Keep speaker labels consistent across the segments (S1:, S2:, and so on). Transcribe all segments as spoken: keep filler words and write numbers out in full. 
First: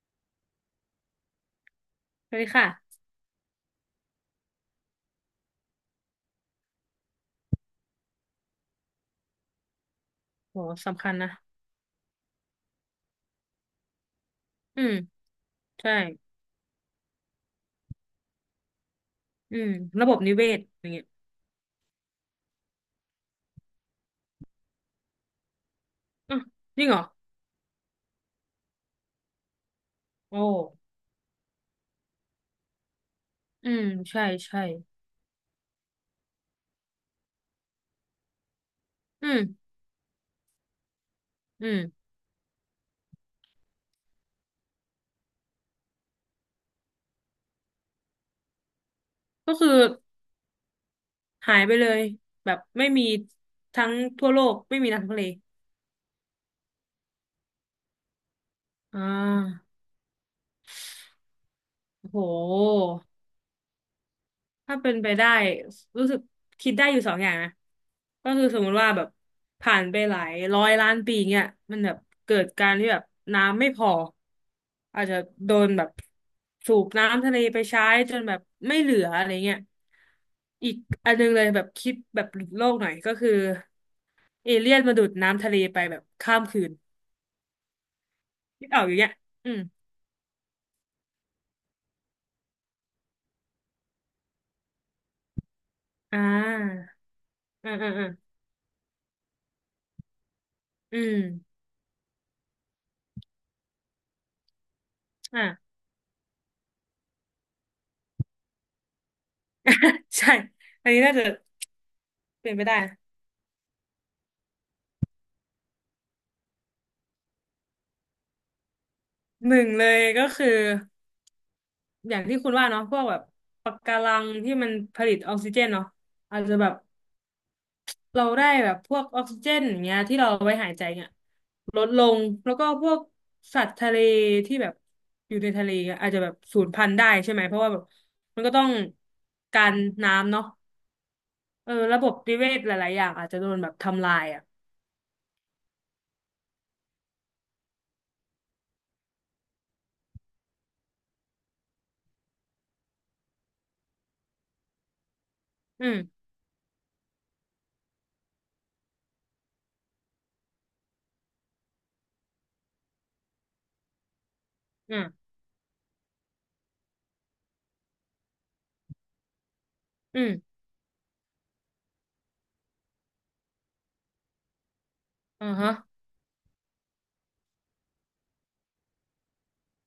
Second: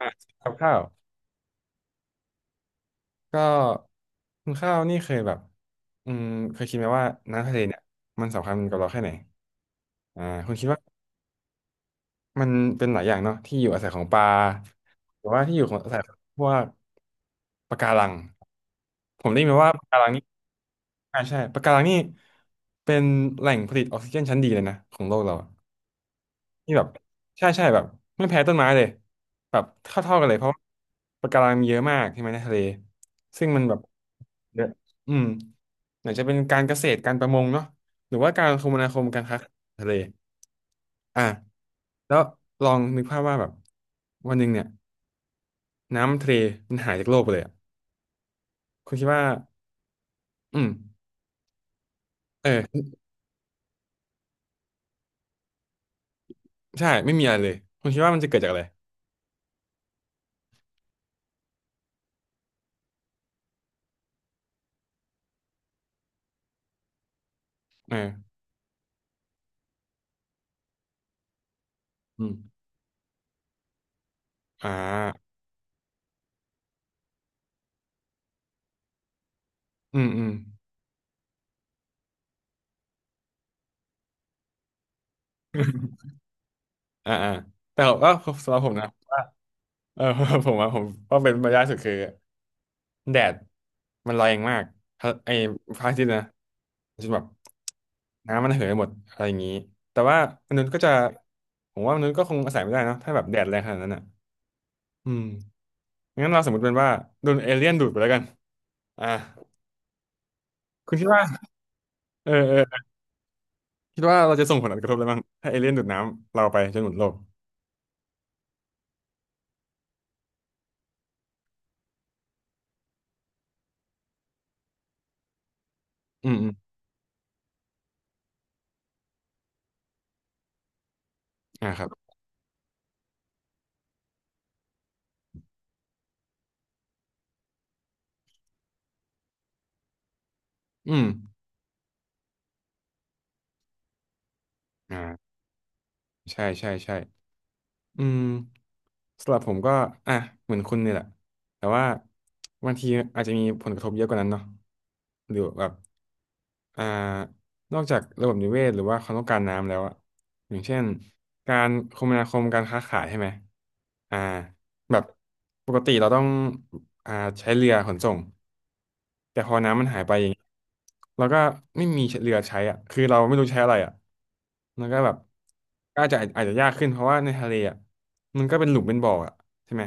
S1: อ่ะกับข้าว
S2: สวัสดีค่ะ
S1: ก็คุณข้าวนี่เคยแบบอืมเคยคิดไหมว่าน้ำทะเลเนี่ยมันสำคัญกับเราแค่ไหนอ่าคุณ
S2: โห
S1: คิดว่า
S2: สำคัญนะ
S1: มันเป็นหลายอย่างเนาะที่อยู่อาศัยของปลา
S2: อืม
S1: หรือว่าที่อยู่ของอา
S2: ใช่
S1: ศัยของพวกปะการังผมได้ยิน
S2: อื
S1: มา
S2: ม
S1: ว่าปะการั
S2: ระ
S1: ง
S2: บบ
S1: นี่
S2: นิเวศอย่างเงี้ย
S1: อ่าใช่ปะการังนี่เป็นแหล่งผลิตออกซิเจนชั้นดีเลยนะของโลกเราอะ
S2: อ่ะ
S1: นี่
S2: จ
S1: แบ
S2: ริ
S1: บ
S2: งเหรอ
S1: ใช่ใช่แบบไม่แพ้ต้นไม้เลยแบบเท่าๆกันเล
S2: โอ
S1: ยเพราะว่า
S2: ้
S1: ปะการังมีเยอะมากใช่ไหมในทะเลซึ่งมัน
S2: อื
S1: แบบ
S2: ม ใช่ ใช่
S1: เนี่ยอืมไหนจะเป็นการเกษตรการประมงเนาะหรือว่าการคมนาคมการ
S2: อื
S1: ค้า
S2: ม
S1: ทะเลอ่ะ
S2: อืม
S1: แล้วลองนึกภาพว่าแบบวันหนึ่งเนี่ยน้ำทะเลมันหายจากโลกไปเลยอ่ะคุณคิดว่า
S2: ก็คือ
S1: อืม
S2: หายไปเลย
S1: เอ
S2: แบบไม่
S1: อ
S2: มีทั้งทั่วโลก ไม่มีทั้งทะเล
S1: ใช่ไม่มีอะไรเลย คุณคิดว่ามันจะเกิดจากอะไร
S2: อ่าโอ้โห ถ้าเป็นไปได้รู้สึกคิดได้อยู่สองอย่างนะ
S1: เอ
S2: ก็
S1: อ
S2: คือสมมติว่าแบบผ่านไปหลายร้อยล้านปีเงี้ยมันแบบ
S1: อืม
S2: เกิดการที่แบบน้ำไม่พอ
S1: อ่
S2: อาจจะ
S1: า
S2: โดนแบบสูบน้ำทะเลไปใช้จนแบบไม่เหลืออะไรเงี้ย
S1: อืมอืม
S2: อีกอันนึงเลยแบบคิดแบบหลุดโลกหน่อยก็คือเอเลี่ยนมาดูดน้ำทะเลไปแบบข้ามคืน
S1: อ่าอ่าแต่ว่าสำหรับ
S2: คิ
S1: ผ
S2: ด
S1: ม
S2: ออก
S1: นะ
S2: อยู่เนี้ยอืม
S1: เออ ผมว่าผมว่าเป็นมารยาทสุดคือ แดดมันแรงมากฮะไอ้พระอาทิตย์นะ
S2: อ่า
S1: จนแบบ
S2: อืมอืมอืม
S1: น้ำมันเหินหมดอะไรอย่างนี้แต่ว่ามนุษย์ก็จะ
S2: อืม
S1: ผมว่ามนุษย์ก็คงอาศัยไม่ได้เนอะถ้าแบบแดดแรงขนาดนั้นอ่ะอืม
S2: อ่า
S1: งั้นเราสมมติเป็นว่าโดนเอเลี่ยนดูดไปแล้วกันอ่า
S2: ใช่อัน
S1: คุณ
S2: นี้
S1: คิด
S2: น่า
S1: ว่า
S2: จะ
S1: เออ
S2: เป็
S1: เอ
S2: นไปได้
S1: อคิดว่าเราจะส่งผลกระทบอะไรบ้างถ้าเอเลี่ยนดูดน้ำเราไปจนหมดโลก
S2: หนึ่งเลยก็คืออย่างที่คุณว่าเนาะพวกแบบปะการังที่มันผลิตออกซิเจนเนาะ
S1: อืม
S2: อาจ
S1: อืม
S2: จะแบบเราได้แบบพวกออกซิเจนอย่างเงี้ยที่เราเอาไว้หายใจเนี่ย
S1: อ่า
S2: ล
S1: ครั
S2: ด
S1: บ
S2: ลงแล้วก็พวกสัตว์ทะเลที่แบบอยู่ในทะเลอะอาจจะแบบสูญพันธุ์ได้ใช่ไหมเพราะว่าแบบมันก็ต้องการน้ำเนาะ
S1: อืม
S2: เออระบบนิเวศหลายๆอย่างอาจจะโดนแบบทำลายอ่ะ
S1: อ่าใช่ใช่ใช่ อืมสำหรับผมก็อ่ะเหมือนคุณเนี่ยแหละแต่ว่าบางทีอาจจะมีผลกระทบเยอะกว่านั้นเนาะหรือแบบ
S2: อืม
S1: อ่านอกจากระบบนิเวศหรือว่าความต้องการน้ำแล้วอะอย่างเช่นการคมนาคมการค้าขายใช่ไหมอ่า
S2: อื
S1: แบบ
S2: ม
S1: ปกติเราต้องอ่าใช้เรือขนส่งแต่พอน้ำมันหายไป
S2: อื
S1: อย่างเงี้ย
S2: ม
S1: เราก็ไม่มีเรือใช้อ่ะคือเราไม่รู้ใช้อะไรอ่ะมันก็แบบ
S2: อ่าฮะ
S1: ก็อาจจะอาจจะยากขึ้นเพราะว่าในทะเลอ่ะมันก็เป็นหลุมเป็นบ่ออ่ะใช่ไหม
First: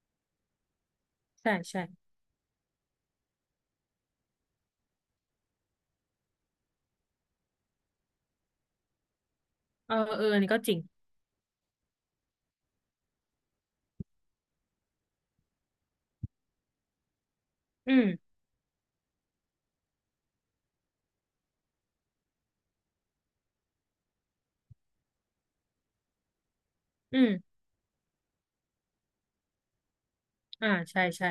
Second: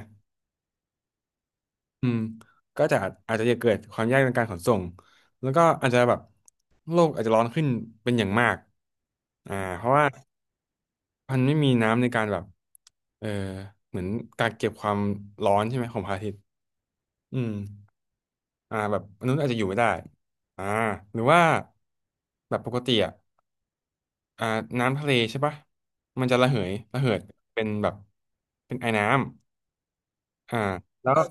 S2: ใช่ใช่
S1: อืมก็จะอาจจะเกิดความยากในการขนส่งแล้วก็อาจจะแบบโลกอาจจะร้อนขึ้นเป็นอย่างมากอ่าเพ
S2: เอ
S1: ราะ
S2: อ
S1: ว่า
S2: เอออันนี้ก็จริง
S1: มันไม่มีน้ำในการแบบเออเหมือนกักเก็บความร้อนใช่ไหมของพระอาทิตย์อืม
S2: อืม
S1: อ่าแบบมนุษย์อาจจะอยู่ไม่ได้อ่าหรือว่าแบบปกติอ่ะอ่าน้ำทะเลใช่ปะมันจะระเหยระเหิ
S2: อื
S1: ด
S2: ม
S1: เป็นแบบเป็นไอน้ำ อ่า
S2: อ่าใช่
S1: แล้ว
S2: ใช่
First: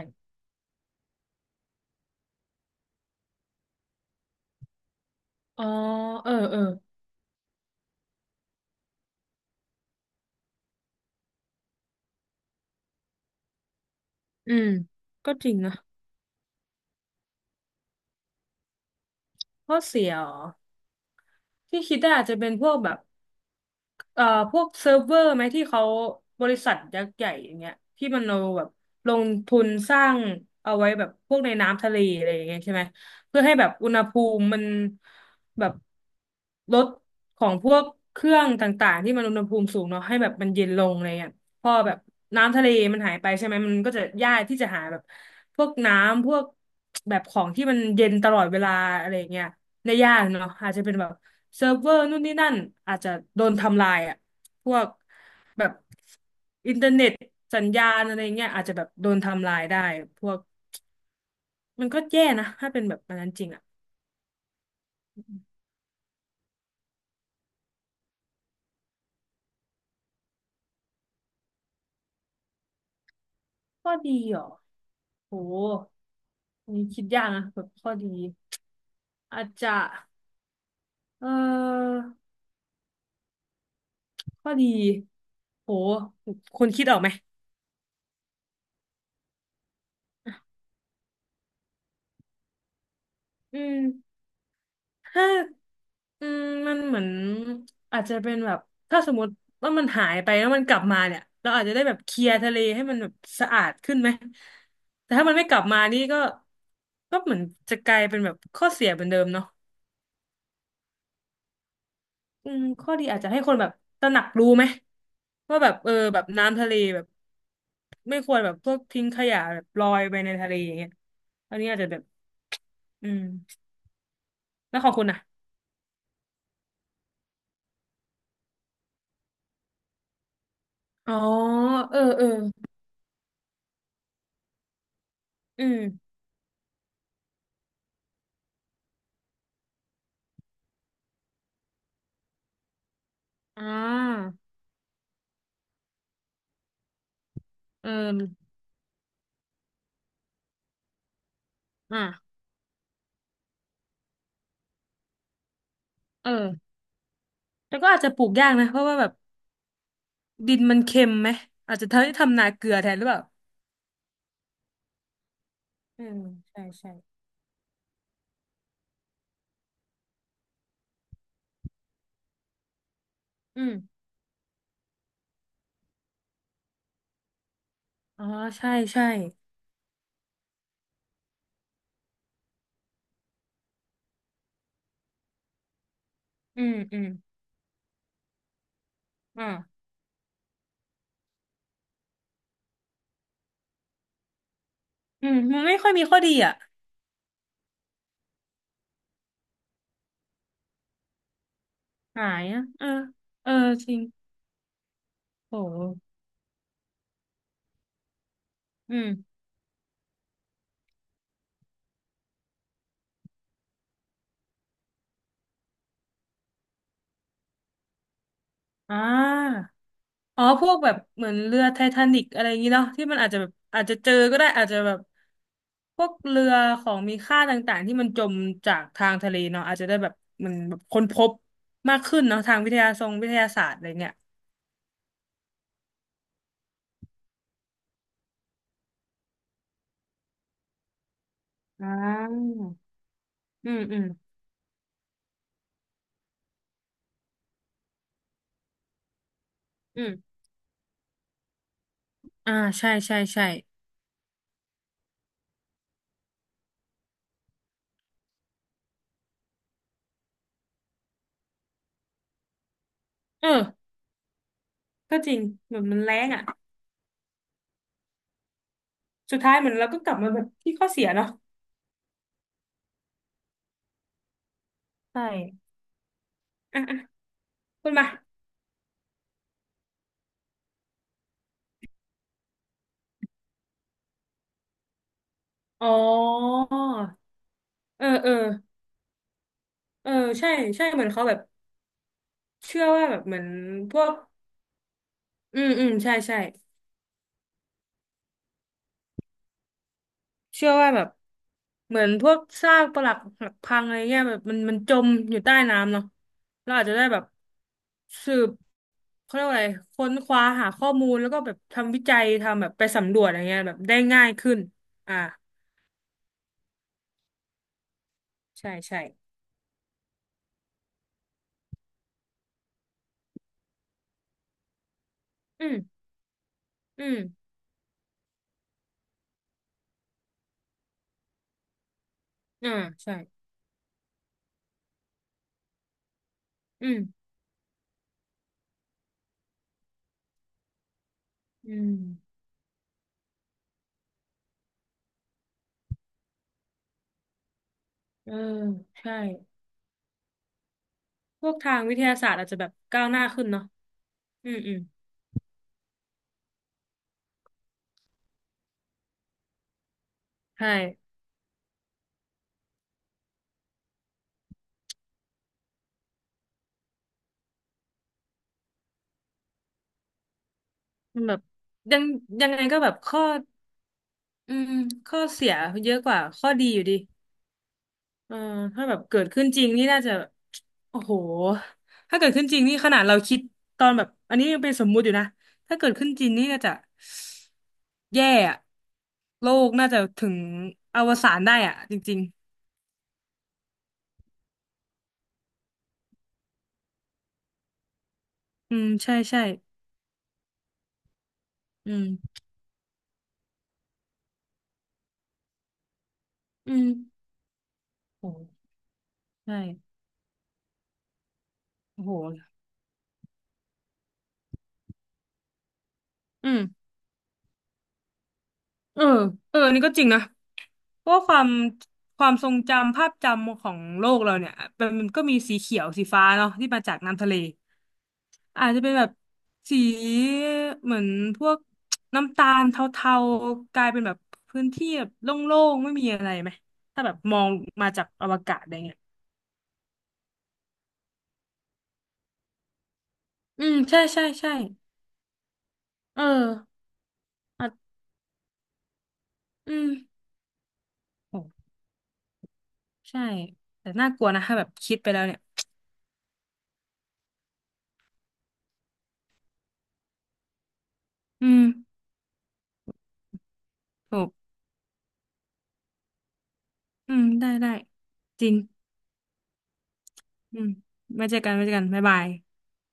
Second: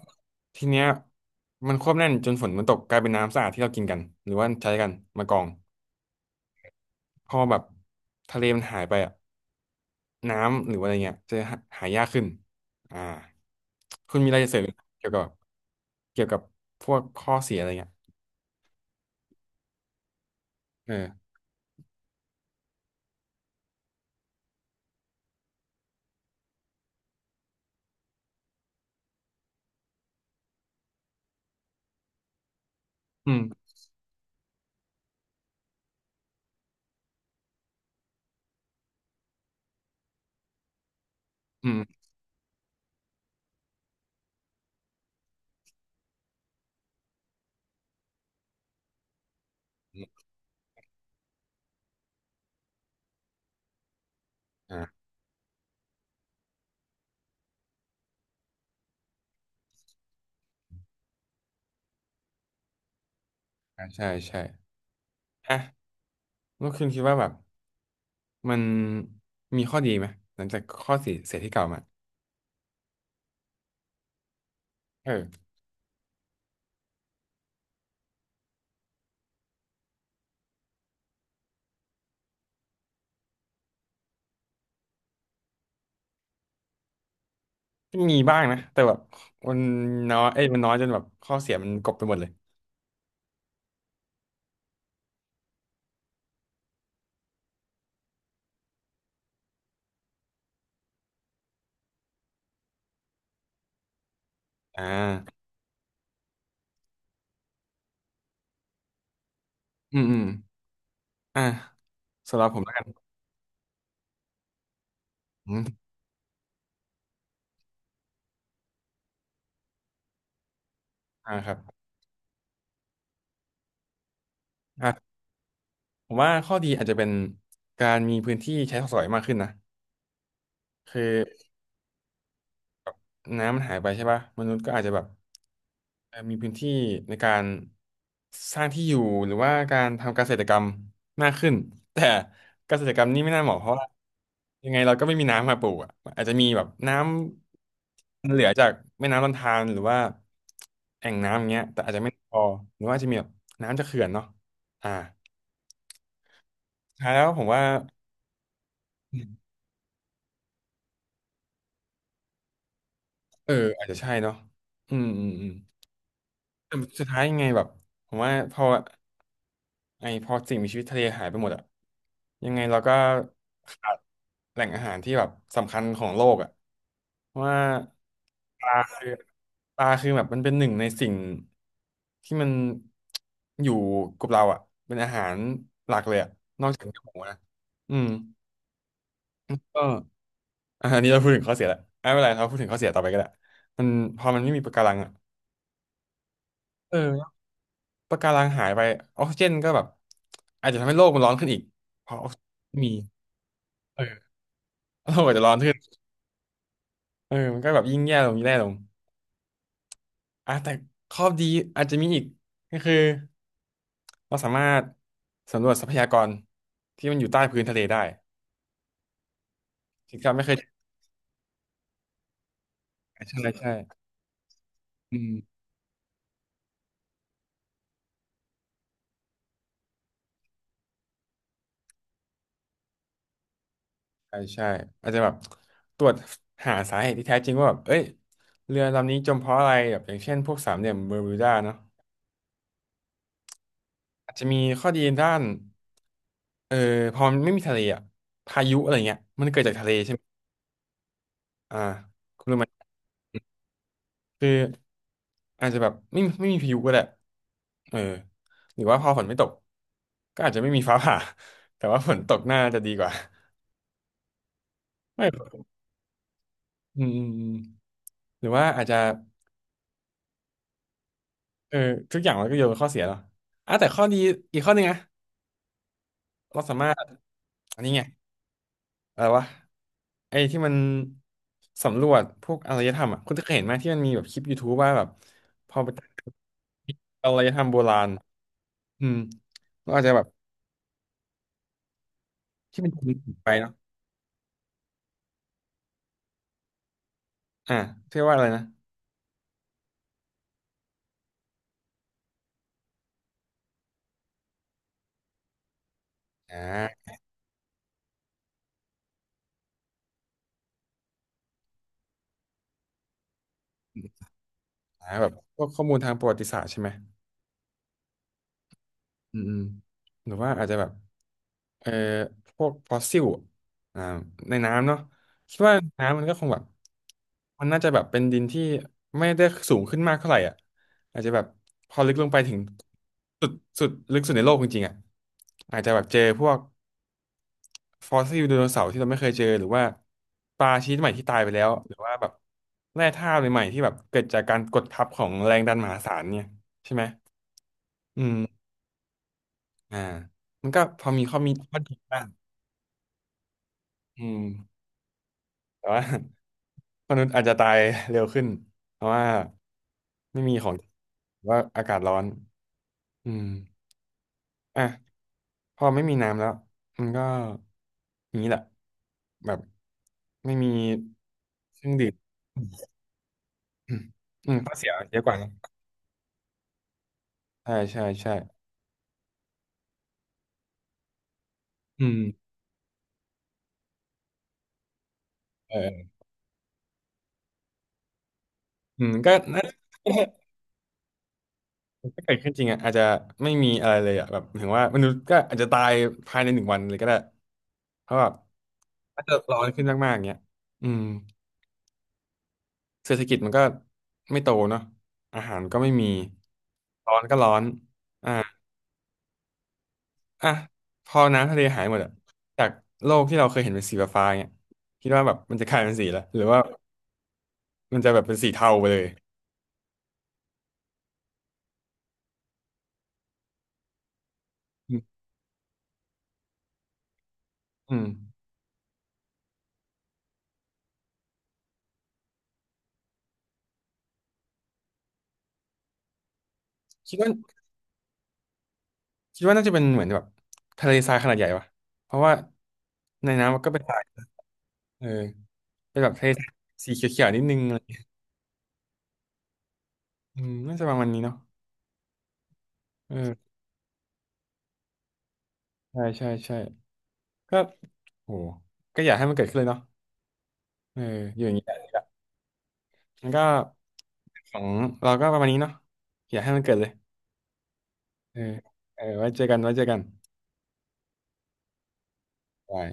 S1: ทีเนี้ยมันควบแน่นจนฝนมันตกกลายเป็นน้ำสะอาดที่เรากินกันหรือว่าใช้กันมากรอง
S2: อ๋อเออเออ
S1: พอแบบทะเลมันหายไปอ่ะน้ำหรือว่าอะไรเงี้ยจะหาหายากขึ้นอ่าคุณมีอะไรจะ
S2: อื
S1: เสริม
S2: ม
S1: เกี่ยวกับ
S2: ก็จริงนะ
S1: เกี่ยวกับพวกข้อเสียอะไรเงี้ย
S2: ข้อเสียเหรอ
S1: เออ
S2: ที่คิดได้อาจจะเป็นพวกแบบ เอ่อพวกเซิร์ฟเวอร์ไหมที่เขาบริษัทยักษ์ใหญ่อย่างเงี้ยที่มันเอาแบบลงทุนสร้างเอาไว้แบบพวกในน้ำทะเลอะไรอย่างเงี้ยใช่ไหม
S1: อื
S2: เพื่
S1: ม
S2: อให้แบบอุณหภูมิมันแบบลดของพวกเครื่องต่างๆที่มันอุณหภูมิสูงเนาะให้แบบมันเย็นลงอะไรเงี้ยพ
S1: อื
S2: อแบบ
S1: ม
S2: น้ำทะเลมันหายไปใช่ไหมมันก็จะยากที่จะหาแบบพวกน้ำพวกแบบของที่มันเย็นตลอดเวลาอะไรเงี้ยได้
S1: อื
S2: ยาก
S1: ม
S2: เนาะอาจจะเป็นแบบ เซิร์ฟเวอร์นู่นนี่นั่นอาจจะโดนทำลายอ่ะพวก
S1: อ่า
S2: แบบอินเทอร์เน็ตสัญญาณอะไรเงี้ยอาจจะแบบโดนทำลายได้พวกมันก็แย่นะถ้าเป็นแบบอันนั้นจริงอ่ะ
S1: ใช่ใช่อ่ะแล้วคุณคิดว่าแบบมันมีข้อดีไหมหลังจากข้อเสียเสียที่กล่าวมา
S2: ข้อดีเหรอโห
S1: เออ
S2: อันนี่คิดยากนะแบบข้อดีอาจจะเออข้อดีโหคนคิดออกไหม
S1: มีบ้างนะแต่แบบมันน้อยเอ้ยมันน้อยจนแบบข้อเสียมันกลบไปหมดเลย
S2: อืม ถ้าอืมมันเหมือนอาจจะเป็นแบบถ้าสมมติว่ามันหายไปแล้วมันกลับมาเนี่ยเราอาจจะได้แบบเคลียร์ทะเลให้มันแบบสะอาดขึ้นไหม
S1: อ่
S2: แต่ถ้ามัน
S1: า
S2: ไม่กลับมานี่ก็ก็เหมือนจะกลายเป็นแบบข้อเสียเหมือนเดิมเนาะ
S1: อืมอืมอ่าสำหรับ
S2: อื
S1: ผ
S2: ม
S1: มแล้วกัน
S2: ข้อดีอาจจะให้คนแบบตระหนักรู้ไหม
S1: อื
S2: ว่า
S1: ม
S2: แบบเออแบบน้ำทะเลแบบไม่ควรแบบพวกทิ้งขยะแบบลอยไปในทะเลอย่างเงี้ย
S1: อ่าครั
S2: อั
S1: บ
S2: นนี้อาจจะแบบอืมแล้วของคุณ
S1: อ่ะ
S2: อ่ะ
S1: ผมว่าข้อดีอาจจะเป็นการมีพื้นที่ใช้สอยมากขึ้นนะคือ
S2: อ๋อเออเออ
S1: น้ำมันหายไปใช่ป่ะมนุษย์ก็อาจจะแบบ
S2: อืม
S1: เอ่อมีพื้นที่ในการสร้างที่อยู่หรือว่าการทำเกษตรกรรมมากขึ้น แต่เกษตรกรรมนี่ไม่น่าเหมาะ
S2: อ่
S1: เพราะว่า
S2: า
S1: ยังไงเราก็ไม่มีน้ำมาปลูกอ่ะอาจจะมีแบบน้
S2: เออ
S1: ำเหลือจากแม่น้ำลำธารหรือว่าแอ่งน้ำอย่างเงี้ยแต่อาจ
S2: อ่ะ
S1: จะไม่พอหรือว่าจะมีแบบน้ำจากเขื่อนเนาะอ่า
S2: เออ
S1: สุดท้ายแล้วผมว่า
S2: แล้วก็อาจจะปลูกยากนะ เพราะว่าแบบดินมันเค็มไหม อาจจะทำให้ทำนาเกลือแทนหรือเปล่า
S1: เอออาจจะใช่เนาะอืมอืมอืม
S2: อืม ใช่
S1: แต่
S2: ใช่
S1: สุดท้ายยังไงแบบผมว่าพอ ไอพอสิ่งมีชีวิตทะเลหายไปหมดอะยังไงเราก็
S2: อืม
S1: ขาดแหล่งอาหารที่แบบสำคัญของโลกอะเพราะว่า
S2: อ๋อ
S1: ป
S2: ใช่
S1: ลา
S2: ใช่
S1: คือปลาคือแบบมันเป็นหนึ่งในสิ่งที่มันอยู่กับเราอะเป็นอาหารหลักเลยอะ
S2: อื
S1: นอก
S2: ม
S1: จาก
S2: อื
S1: เนื้อ
S2: ม
S1: หมูนะอืม
S2: อ่า
S1: ก็อะอันนี้เราพูดถึงข้อเสียแล้วไม่เป็นไรเราพูดถึงข้อเสียต่อไปก็ได้มันพอมันไม่มีปะการังอะ
S2: อืมมันไม่ค่อยมีข้อดีอ่ะ
S1: เออปะการังหายไปออกซิเจนก็แบบอาจจะทำให้โลกมันร้อนขึ้นอีกเพราะอ
S2: หา
S1: อกซิ
S2: ย
S1: เจ
S2: อ่ะ
S1: น
S2: เออ
S1: มี
S2: เออ จริ
S1: เอ
S2: ง
S1: อโลกอาจจะร้อนขึ้น
S2: โห
S1: เออมันก็แบบยิ่งแย่ลงแย่ลง
S2: อืม
S1: อ่ะแต่ข้อดีอาจจะมีอีกก็คือเราสามารถสำรวจทรัพยากรที่มันอยู่ใต้พื้นทะเลได้
S2: อ่า
S1: ที่เรา
S2: อ๋อ
S1: ไม่เคย
S2: พวกแบบเหมือนเรือไททานิกอะไรอย่างนี้เนาะที่มันอาจจะแบ
S1: ใช่
S2: บ
S1: ใช่
S2: อาจจะเจอก็ได้อาจจะแบบ
S1: อืม
S2: พวกเรือของมีค่าต่างๆที่มันจมจากทางทะเลเนาะอาจจะได้แบบมันแบบค้นพบมากขึ้นเนาะทางวิทยาทรงวิทยาศาสตร์อะไรเงี้ย
S1: ใช่ใช่อาจจะแบบตรวจหาสาเหตุที่แท้จริงว่าแบบเอ้ยเรือลำนี้จมเพราะอะไรแบบอย่างเช่นพวกสามเหลี่ยมเบอร์มิวดาเนาะ
S2: อ่าอืมอืม
S1: อาจจะมีข้อดีด้านเออพอมันไม่มีทะเลอะพายุอะไรเงี้ยมันเกิดจากทะเล
S2: อื
S1: ใช่ไหม
S2: ม
S1: อ่าคุณ
S2: อ่า
S1: รู้ไหม
S2: ใช่ใช่ใช่
S1: คือ อาจจะแบบไม่ไม่มีพายุก็ได้เออหรือว่าพอฝนไม่ตก ก็อาจจะไม่มีฟ้าผ่า แต่ว่าฝนตกน่าจะดีกว่า
S2: เออก็
S1: ไม่
S2: จริงเหมือนมันแรงอ่ะ
S1: อืมหรือว่าอาจจะ
S2: สุดท้ายเหมือนเราก็กลับมาแบบที่ข้อเสียเนาะ
S1: เออ ทุกอย่างมันก็โยนเป็นข้อเสียเนาะอ่ะแต่ข้อดีอีกข้อหนึงนะ
S2: ใช่
S1: เราสา
S2: อ่ะ
S1: มา
S2: อ่ะ
S1: รถ อัน
S2: คุ
S1: นี้
S2: ณ
S1: ไง
S2: มา
S1: อะไรวะไอ้ที่มันสำรวจพวกอารยธรรมอ่ะคุณจะเคยเห็นไหมที่มันมีแบบคลิป ยูทูบ ว่าแบบพอ
S2: อ๋
S1: ไป
S2: อ
S1: อารยธรรมโบรา
S2: เออ
S1: ณ
S2: เออ
S1: อืมเราอาจ
S2: เออ
S1: จะแบบ
S2: ใช่ใช่เหมือนเขาแบบ
S1: ที่
S2: เชื่อ
S1: มันถู
S2: ว่าแบบเห
S1: ก
S2: มือน
S1: ไปเนาะ
S2: พวกอืมอืมใช่ใช่
S1: อ่ะเรียกว่าอะไรนะ
S2: เชื่อว่าแบบเหมือนพวกซากปรักหักพังอะไรเงี้ยแบบมันมันจมอยู่ใต้น้ำเนาะ
S1: อ่
S2: เราอาจจะได้
S1: า
S2: แบบสืบเขาเรียกว่าอะไรค้นคว้าหาข้อมูลแล้วก็แบบทำวิจัยทำแบบไปสำรวจอะไรเงี้ยแบบได้ง่ายขึ้น
S1: หา
S2: อ่า
S1: แบบพวกข้อมูลทางประวัติศาสตร์ใช่ไหม
S2: ใช่ใช่
S1: อืมอืมหรือว่าอาจจะแบบเอ่อพวกฟอสซิลอ่าในน้ำเนาะคิด
S2: อื
S1: ว่า
S2: ม
S1: น้ำมันก็คงแบบ
S2: อืม
S1: มันน่าจะแบบเป็นดินที่ไม่ได้สูงขึ้นมากเท่าไหร่อ่ะอาจจะแบบพอลึกลงไปถึง
S2: อ่าใช่
S1: สุดสุดลึกสุดในโลกจริงๆอ่ะอาจจะแบบเจอพวก
S2: อืม
S1: ฟอสซิลไดโนเสาร์ที่เราไม่เคยเจอหรือว่าปลาชนิดใหม่ที่ตายไปแล้ว
S2: อื
S1: ห
S2: ม
S1: รือว่าแบบแร่ธาตุใหม่ๆที่แบบเกิดจากการกดทับของแรงดันมหาศาลเนี่ยใช่ไหมอื
S2: เออ
S1: ม
S2: ใช่
S1: อ่ามันก็พอมีข้อ
S2: พ
S1: มี
S2: วกทา
S1: ข้อ
S2: ง
S1: ดี
S2: วิทยา
S1: บ้าง
S2: ศาสตร์อาจจะแบบก้าวหน้าขึ้นเนาะ
S1: อืม
S2: อืมอืม
S1: แต่ว่า มนุษย์อาจจะตายเร็วขึ้นเพราะว่าไม่มีข
S2: ใช่
S1: องหรือว่าอากาศร้อนอืมอ่ะพอไม่มีน้ำแล้วมันก็อย่างนี้แหละแบบไม่มี
S2: มันแบบ
S1: เครื่อง
S2: ยัง
S1: ดื่ม
S2: ยังไงก็
S1: อื
S2: แบบข้อ
S1: มอืม
S2: อื
S1: ข้
S2: ม
S1: อเสียเย
S2: ข้อ
S1: อะกว่า
S2: เสี
S1: นะ
S2: ยเยอะกว่าข้อดีอยู่ดี
S1: ใช่ใช่ใช่
S2: เออถ้าแบบเกิดขึ้นจริงนี่น่าจะโอ้โห
S1: อื
S2: ถ้า
S1: ม
S2: เกิดขึ้นจริงนี่ขนาดเราคิดตอนแบบอันนี้ยังเป็นสมมุติอยู่นะถ้าเกิด
S1: เออ
S2: ขึ้นจริงนี่น่าจะแย่อะ
S1: อืมก็
S2: โล
S1: น่า
S2: กน่าจะถึงอวสานได้อะจริง
S1: ถ้าเกิดขึ้นจริงอ่ะอาจจะไม่มีอะไรเลยอ่ะแบบถึงว่ามนุษย์ก็อาจจะตายภายในหนึ่งวันเลยก็ได้เพราะแบบ
S2: ๆอืมใช่
S1: ถ้าเกิด
S2: ใช่
S1: ร้อนขึ้นมากๆอย่างเงี้ยอืม
S2: อืม
S1: เศรษฐกิจมันก็ไม่โตเนาะอาหารก็ไม่มี
S2: อืม
S1: ร้อนก็ร้อน
S2: โอ้ใช่
S1: อ่ะพอน้ำทะเลหายหมด
S2: โอ้
S1: อ่ะ
S2: โห
S1: จากโลกที่เราเคยเห็นเป็นสีฟ้าๆเงี้ยคิดว่าแบบมันจะกลายเป็นสีละหรือ
S2: อื
S1: ว่า
S2: ม
S1: มันจะแบบเป็นสีเทาไปเล
S2: เอ
S1: ย
S2: อเอออันนี้ก็จริงนะ เพราะว่าความความทรงจำภาพจำของโลกเราเนี่ยมัน
S1: อื
S2: มัน
S1: ม
S2: ก็มีสีเขียวสีฟ้าเนาะที่มาจากน้ำทะเล
S1: อืม
S2: อาจจะเป็นแบบสีเหมือนพวกน้ำตาลเทาๆกลายเป็นแบบพื้นที่แบบโล่งๆไม่มีอะไรไหมถ้าแบ
S1: คิด
S2: บ
S1: ว่า
S2: มองมาจากอวกาศอะไรเงี้ย
S1: คิดว่าน่าจะเป็นเหมือนแบบทะเลทรายขนาดใหญ่ปะเพราะว่าในน้ำมัน
S2: อื
S1: ก็
S2: ม
S1: เป็นทรา
S2: ใช่
S1: ย
S2: ใช่ใช่
S1: เออ เป็นแบบ
S2: เอ
S1: เท
S2: อ
S1: สสีเขียวๆนิดนึง
S2: อ่ะ
S1: อะไร
S2: อืม
S1: อืมน่าจะประมาณนี้เนาะ
S2: โห
S1: เอ
S2: ใช่
S1: อ
S2: แต่น่ากลัวนะถ้าแบบคิดไปแล้วเนี่ย
S1: ใช่ใช่ใช่ก็โหก็อยากให้มันเกิดขึ้นเลยเนาะเอออยู่
S2: อื
S1: อย่าง
S2: ม
S1: นี้แหละแล้วก็
S2: ถูก
S1: ของเราก็ประมาณนี้เนาะอยากให้มันเกิดเลย
S2: อืมได้ได้
S1: เออ
S2: จริง
S1: เออไว้เจอกันไว้เจอกัน
S2: อืมไว้เจอกันไว้เจอกันบ๊ายบาย
S1: บาย